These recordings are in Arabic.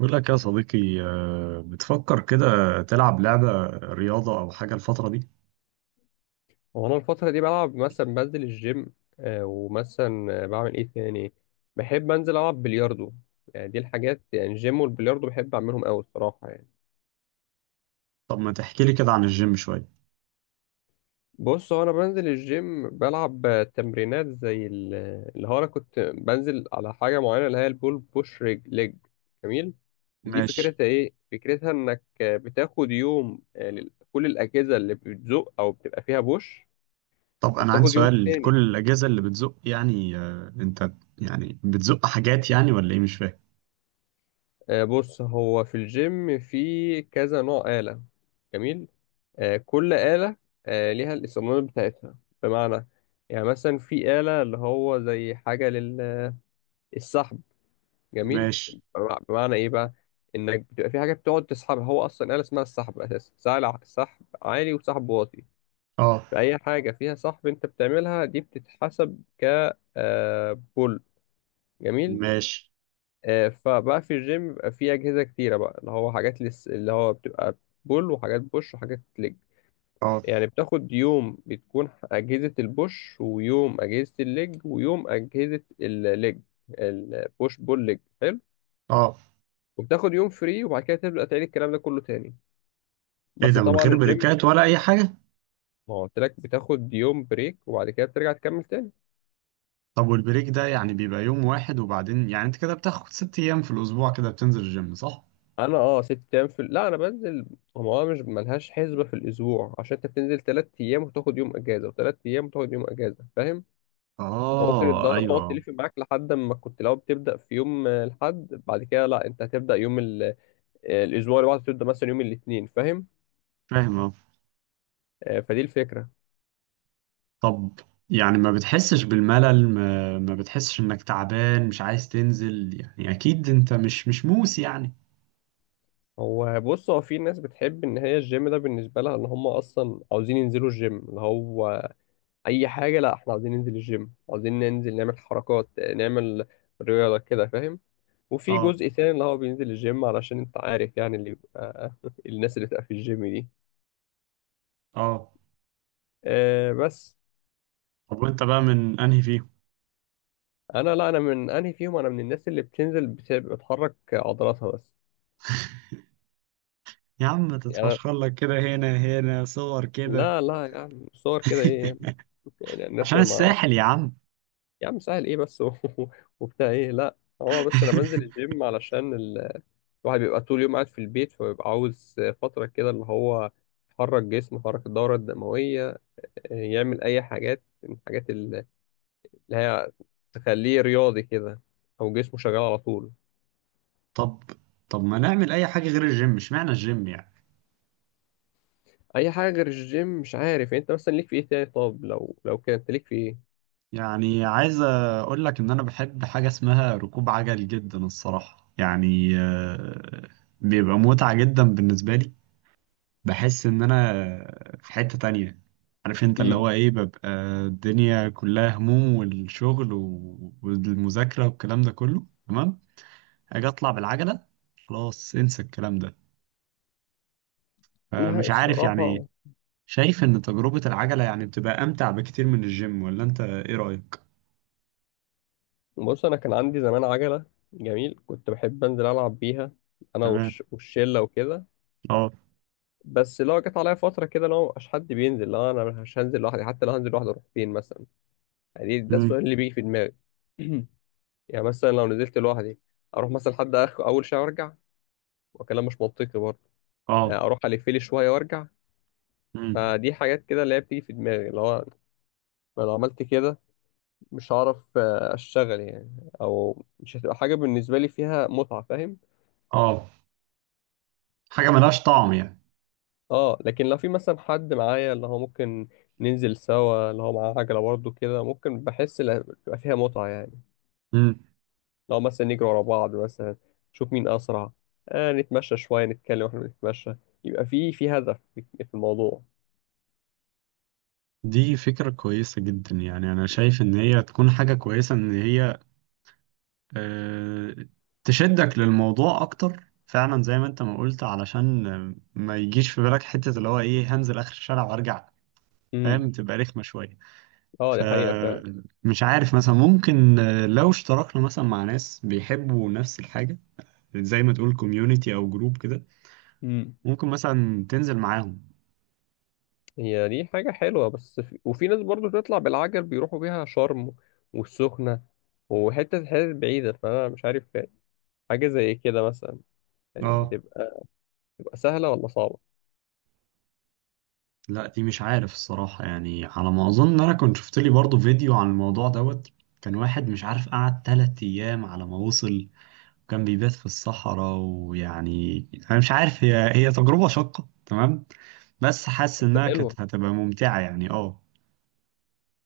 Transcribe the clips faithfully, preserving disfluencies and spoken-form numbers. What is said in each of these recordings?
بقول لك يا صديقي آه، بتفكر كده تلعب لعبة رياضة أو حاجة الفترة دي؟ وانا الفترة دي بلعب مثلا بنزل الجيم، آه، ومثلا آه، بعمل ايه تاني. بحب انزل العب بلياردو. يعني دي الحاجات، يعني الجيم والبلياردو بحب اعملهم قوي الصراحة يعني. طب ما تحكي لي كده عن الجيم شوية. بص هو انا بنزل الجيم بلعب آه، تمرينات زي ال- اللي هو انا كنت بنزل على حاجة معينة اللي هي البول بوش ريج ليج. جميل. دي ماشي. فكرتها ايه؟ فكرتها انك آه، بتاخد يوم، آه، لل- كل الاجهزة اللي بتزق او بتبقى فيها بوش، طب أنا عندي وبتاخد يوم سؤال، كل تاني. الأجهزة اللي بتزق يعني آه، أنت يعني بتزق حاجات يعني ولا إيه مش فاهم؟ آه، بص هو في الجيم في كذا نوع آلة. جميل. آه، كل آلة آه، ليها الاستخدامات بتاعتها. بمعنى يعني مثلا في آلة اللي هو زي حاجة للسحب. جميل. ماشي. بمع- بمعنى إيه بقى، إنك بتبقى في حاجة بتقعد تسحبها، هو أصلا آلة اسمها السحب أساسا، سهل سحب عالي وسحب واطي. أه. فأي حاجة فيها سحب أنت بتعملها دي بتتحسب ك آه، بول. جميل. ماشي. آه، فبقى في الجيم بيبقى في أجهزة كتيرة بقى، اللي هو حاجات لس... اللي هو بتبقى بول، وحاجات بوش، وحاجات ليج. أه. يعني بتاخد يوم بتكون أجهزة البوش، ويوم أجهزة الليج، ويوم أجهزة الليج البوش بول ليج، حلو. أه. وبتاخد يوم فري، وبعد كده تبدأ تعيد الكلام ده كله تاني. إيه بس ده من طبعا غير الجيم، بريكات ولا أي حاجة؟ ما هو قلت لك بتاخد يوم بريك وبعد كده بترجع تكمل تاني. طب والبريك ده يعني بيبقى يوم واحد وبعدين يعني أنت كده بتاخد ست أيام في الأسبوع كده بتنزل الجيم صح؟ انا اه ست ايام في، لا انا بنزل، هو أنا مش ملهاش حسبه في الاسبوع، عشان انت بتنزل تلات ايام وتاخد يوم اجازه، وتلات ايام وتاخد يوم اجازه، فاهم؟ فممكن أه الدوره تقعد أيوه. تلف معاك لحد ما، كنت لو بتبدا في يوم آه، الحد، بعد كده لا انت هتبدا يوم ال... آه، الاسبوع اللي بعده تبدا مثلا يوم الاثنين، فاهم؟ فاهم آه. آه، فدي الفكره. طب يعني ما بتحسش بالملل، ما, ما بتحسش انك تعبان مش عايز تنزل يعني اكيد انت مش مش موس يعني. هو بص هو في ناس بتحب ان هي الجيم ده بالنسبه لها، ان هم اصلا عاوزين ينزلوا الجيم اللي هو اي حاجه، لا احنا عاوزين ننزل الجيم، عاوزين ننزل نعمل حركات آه، نعمل رياضه كده، فاهم؟ وفي اه. جزء تاني اللي هو بينزل الجيم علشان انت عارف يعني اللي بيبقى الناس اللي بتبقى في الجيم دي اه. آه بس. طب وانت بقى من انهي فيهم؟ انا لا، انا من انهي فيهم؟ انا من الناس اللي بتنزل بت- بتحرك عضلاتها بس. يا عم ما يعني أنا- تتفشخر لك كده، هنا هنا صور كده. لا لا يعني صور كده ايه يعني. يعني الناس عشان ما ما- الساحل يا عم. يا عم سهل ايه بس و- وبتاع ايه، لا هو بس انا بنزل الجيم علشان ال... الواحد بيبقى طول اليوم قاعد في البيت، فبيبقى عاوز فترة كده اللي هو يحرك جسمه، يحرك الدورة الدموية، آه، يعمل اي حاجات من الحاجات اللي هي تخليه رياضي كده، او جسمه شغال على طول. طب طب ما نعمل اي حاجة غير الجيم، اشمعنى الجيم يعني؟ اي حاجه غير الجيم، مش عارف يعني، انت مثلا ليك في ايه تاني؟ طب لو لو كده انت ليك في ايه؟ يعني عايز اقول لك ان انا بحب حاجة اسمها ركوب عجل جدا الصراحة يعني. آه، بيبقى متعة جدا بالنسبة لي. بحس ان انا في حتة تانية. عارف انت اللي امم. هو ايه ببقى الدنيا كلها هموم والشغل و- والمذاكرة والكلام ده كله، تمام؟ اجي اطلع بالعجلة، خلاص انسى الكلام ده. آه، لا مش عارف يعني ايه. الصراحه، شايف ان تجربة العجلة يعني بتبقى امتع بكتير من الجيم، ولا انت ايه رأيك؟ بص انا كان عندي زمان عجله، جميل، كنت بحب انزل العب بيها انا تمام. والش... والشله وكده. اه. بس لو جت عليا فتره كده لو مبقاش حد بينزل، لا انا مش هنزل لوحدي، حتى لو هنزل لوحدي اروح فين مثلا؟ يعني ده مم. السؤال اللي بيجي في دماغي. يعني مثلا لو نزلت لوحدي، اروح مثلا لحد اخر اول شارع وارجع؟ وكلام مش منطقي برضه، اه. اروح الف لي شويه وارجع؟ مم. فدي حاجات كده اللي هي بتيجي في دماغي، اللي هو أنا لو عملت كده مش هعرف آه، اشتغل يعني، او مش هتبقى حاجه بالنسبه لي فيها متعه، فاهم؟ اه. حاجة ملهاش طعم يعني. اه لكن لو في مثلا حد معايا اللي هو ممكن ننزل سوا، اللي هو معاه عجله برضه كده، ممكن بحس إن بتبقى فيها متعه يعني. مم. لو مثلا نجري ورا بعض مثلا، نشوف مين اسرع، آه نتمشى شويه نتكلم واحنا بنتمشى، يبقى في في هدف في في الموضوع. دي فكرة كويسة جدا، يعني أنا شايف إن هي تكون حاجة كويسة، إن هي آه، تشدك للموضوع اكتر فعلا زي ما انت ما قلت، علشان آه، ما يجيش في بالك حتة اللي هو ايه، هنزل اخر الشارع وارجع، امم. فاهم؟ تبقى رخمة شوية. اه دي حقيقه فمش عارف مثلا، ممكن آه، لو اشتركنا مثلا مع ناس بيحبوا نفس الحاجة، زي ما تقول كوميونيتي او جروب كده، فعلا. ممكن مثلا تنزل معاهم. هي دي حاجة حلوة، بس في... وفي ناس برضو بتطلع بالعجل بيروحوا بيها شرم والسخنة وحتة حتت بعيدة، فأنا مش عارف حاجة زي كده مثلا يعني اه. هتبقى هتبقى سهلة ولا صعبة. لا دي مش عارف الصراحة يعني، على ما اظن انا كنت شفت لي برضو فيديو عن الموضوع دوت. كان واحد مش عارف قعد تلات ايام على ما وصل، كان بيبات في الصحراء ويعني انا مش عارف، هي هي تجربة شاقة تمام، بس حاسس بس انها كانت حلوة، هتبقى ممتعة يعني اه.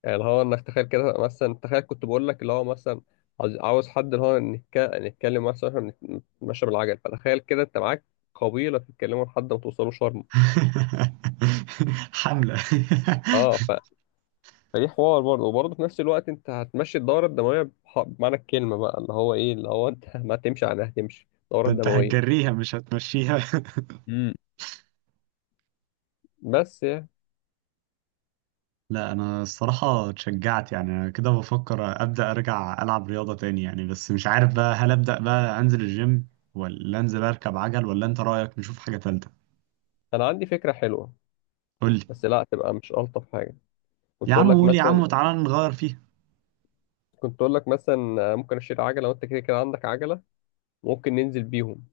يعني اللي هو إنك تخيل كده مثلا، تخيل كنت بقول لك اللي هو مثلا عاوز عاوز حد اللي هو نتك... نتكلم مثلا، إحنا نت- نتمشى بالعجل، فتخيل كده أنت معاك قبيلة تتكلموا لحد ما توصلوا شرم. حملة. اه فدي حوار برضه، وبرضه في نفس الوقت انت هتمشي الدورة الدموية، بح- بمعنى الكلمة بقى، اللي هو ايه اللي هو انت ما تمشي عليها هتمشي الدورة ده انت الدموية. هتجريها مش هتمشيها. امم، بس يعني. لا انا الصراحة اتشجعت يعني، انا كده بفكر ابدأ ارجع العب رياضة تاني يعني، بس مش عارف بقى هل ابدأ بقى انزل الجيم ولا انزل اركب عجل، ولا انت رأيك نشوف حاجة تالتة؟ انا عندي فكرة حلوة، قول لي. بس لا تبقى مش ألطف حاجة. يا كنت اقول عم لك قول يا عم، مثلا، وتعالى نغير فيها. كنت اقول لك مثلا ممكن اشيل عجلة وانت كده كده عندك عجلة، ممكن ننزل بيهم.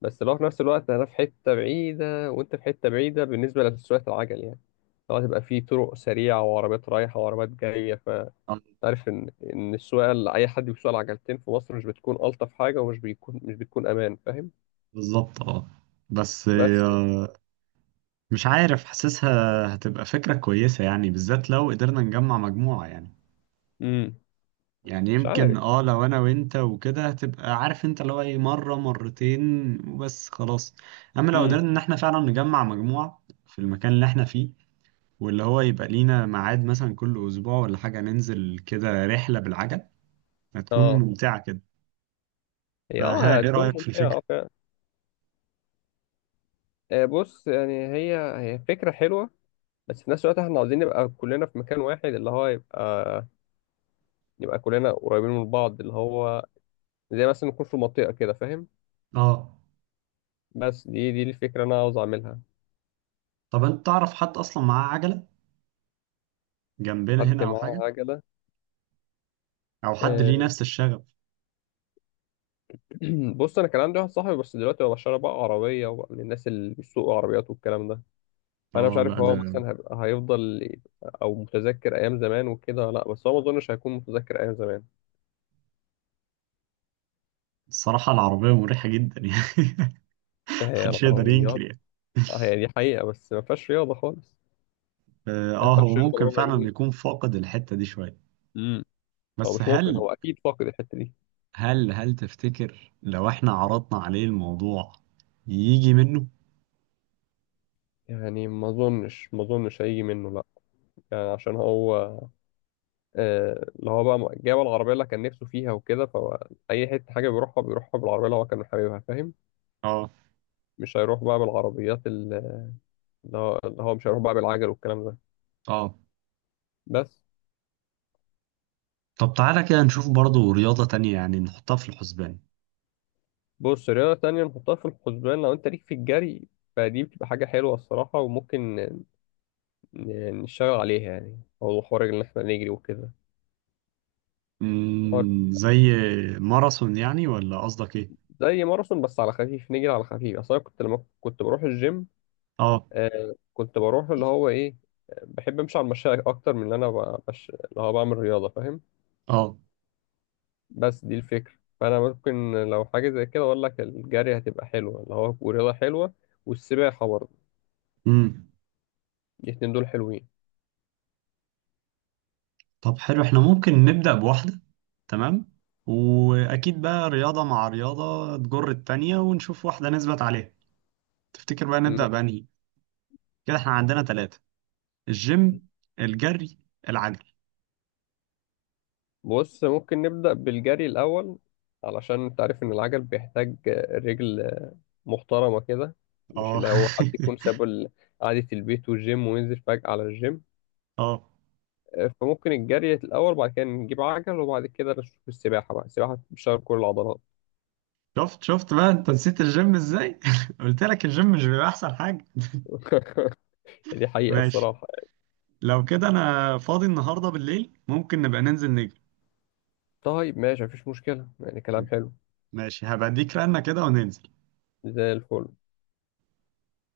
بس لو في نفس الوقت انا في حتة بعيدة وانت في حتة بعيدة بالنسبة لسواقة العجل يعني، لو هتبقى في طرق سريعة وعربيات رايحة وعربيات جاية، آه، تعرف ان ان السواقه اللي اي حد بيسوق العجلتين في مصر مش بتكون الطف حاجه، ومش بيكون مش بتكون امان، فاهم؟ بالظبط اه. بس بس يعني. آه، مش عارف، حاسسها هتبقى فكرة كويسة يعني، بالذات لو قدرنا نجمع مجموعة يعني. امم. يعني مش يمكن عارف. اه، لو انا وانت وكده هتبقى عارف انت، لو اي مرة مرتين وبس خلاص. اما لو امم. قدرنا ان احنا فعلا نجمع مجموعة في المكان اللي احنا فيه، واللي هو يبقى لينا ميعاد مثلا كل اسبوع ولا حاجة، ننزل كده رحلة بالعجل، هتكون اه ممتعة كده. هي اه فها ايه هتكون رأيك في ممتعه الفكرة؟ اه فعلا. آه، بص يعني هي هي فكره حلوه، بس في نفس الوقت احنا عاوزين نبقى كلنا في مكان واحد، اللي هو يبقى يبقى كلنا قريبين من بعض، اللي هو زي مثلا نكون في منطقه كده، فاهم؟ اه. بس دي دي الفكره اللي انا عاوز اعملها. طب انت تعرف حد اصلا معاه عجلة جنبنا حد هنا او حاجة، معاه عجله؟ او حد آه، ليه نفس الشغف؟ بص انا كان عندي واحد صاحبي، بس دلوقتي هو بشتري بقى عربيه، وبقى من الناس اللي بيسوقوا عربيات والكلام ده، فانا مش اه عارف لا هو ده مثلا هيبقى هيفضل او متذكر ايام زمان وكده، لا بس هو ما اظنش هيكون متذكر ايام زمان. الصراحة العربية مريحة جدا يعني. هي محدش يقدر ينكر العربيات، يعني. هي دي حقيقه بس ما فيهاش رياضه خالص، اه. يعني آه، ما هو فيهاش رياضه ممكن بربع فعلا جنيه. يكون فاقد الحتة دي شوية. امم. هو بس مش ممكن، هل، هو اكيد فاقد الحته دي. هل هل تفتكر لو احنا عرضنا عليه الموضوع يجي منه؟ يعني ما اظنش ما اظنش هيجي منه لا. يعني عشان هو آه، اللي هو بقى جاب العربيه اللي كان نفسه فيها وكده، فاي حته حاجه بيروحها بيروحها بالعربيه اللي هو كان حاببها، فاهم؟ اه. مش هيروح بقى بالعربيات ال- اللي هو اللي هو مش هيروح بقى بالعجل والكلام ده، اه. بس. طب تعالى كده نشوف برضو رياضة تانية يعني، نحطها في الحسبان. بص رياضة تانية نحطها في الحسبان، لو انت ليك في الجري فدي بتبقى حاجة حلوة الصراحة، وممكن ن- ن- نشتغل عليها، يعني هو حوار ان احنا نجري وكده، حوار. مم، زي ماراثون يعني ولا قصدك ايه؟ زي ماراثون، بس على خفيف نجري على خفيف، اصل انا كنت لما كنت بروح الجيم، اه. آه كنت بروح اللي هو ايه، بحب امشي على المشاية اكتر من اللي انا ب- بش... اللي هو بعمل رياضة، فاهم؟ اه. بس دي الفكرة. فأنا ممكن لو حاجة زي كده أقول لك الجري هتبقى حلوة، اللي هو ورياضة حلوة، والسباحة برضه. مم. الاتنين دول حلوين. طب حلو، احنا ممكن نبدأ بواحدة. تمام. وأكيد بقى رياضة مع رياضة تجر التانية، ونشوف واحدة نثبت عليها. تفتكر بقى نبدأ م- بأنهي؟ كده احنا عندنا ثلاثة: الجيم، الجري، العجل. بص ممكن نبدأ بالجري الأول، علشان أنت عارف إن العجل بيحتاج رجل محترمة كده، مش اه. اللي هو حد يكون ساب ال- قعدة البيت والجيم وينزل فجأة على الجيم. اه. فممكن الجري الأول، بعد كده نجيب عجل، وبعد كده نشوف السباحة بقى، السباحة بتشغل كل العضلات. شفت شفت بقى انت نسيت الجيم ازاي. قلت لك الجيم مش بيبقى أحسن حاجة. دي حقيقة ماشي. الصراحة. لو كده أنا فاضي النهاردة بالليل، ممكن نبقى ننزل نجري. طيب ماشي، مفيش مشكلة يعني، كلام حلو. ماشي، هبقى اديك رنة كده وننزل. زي الفل.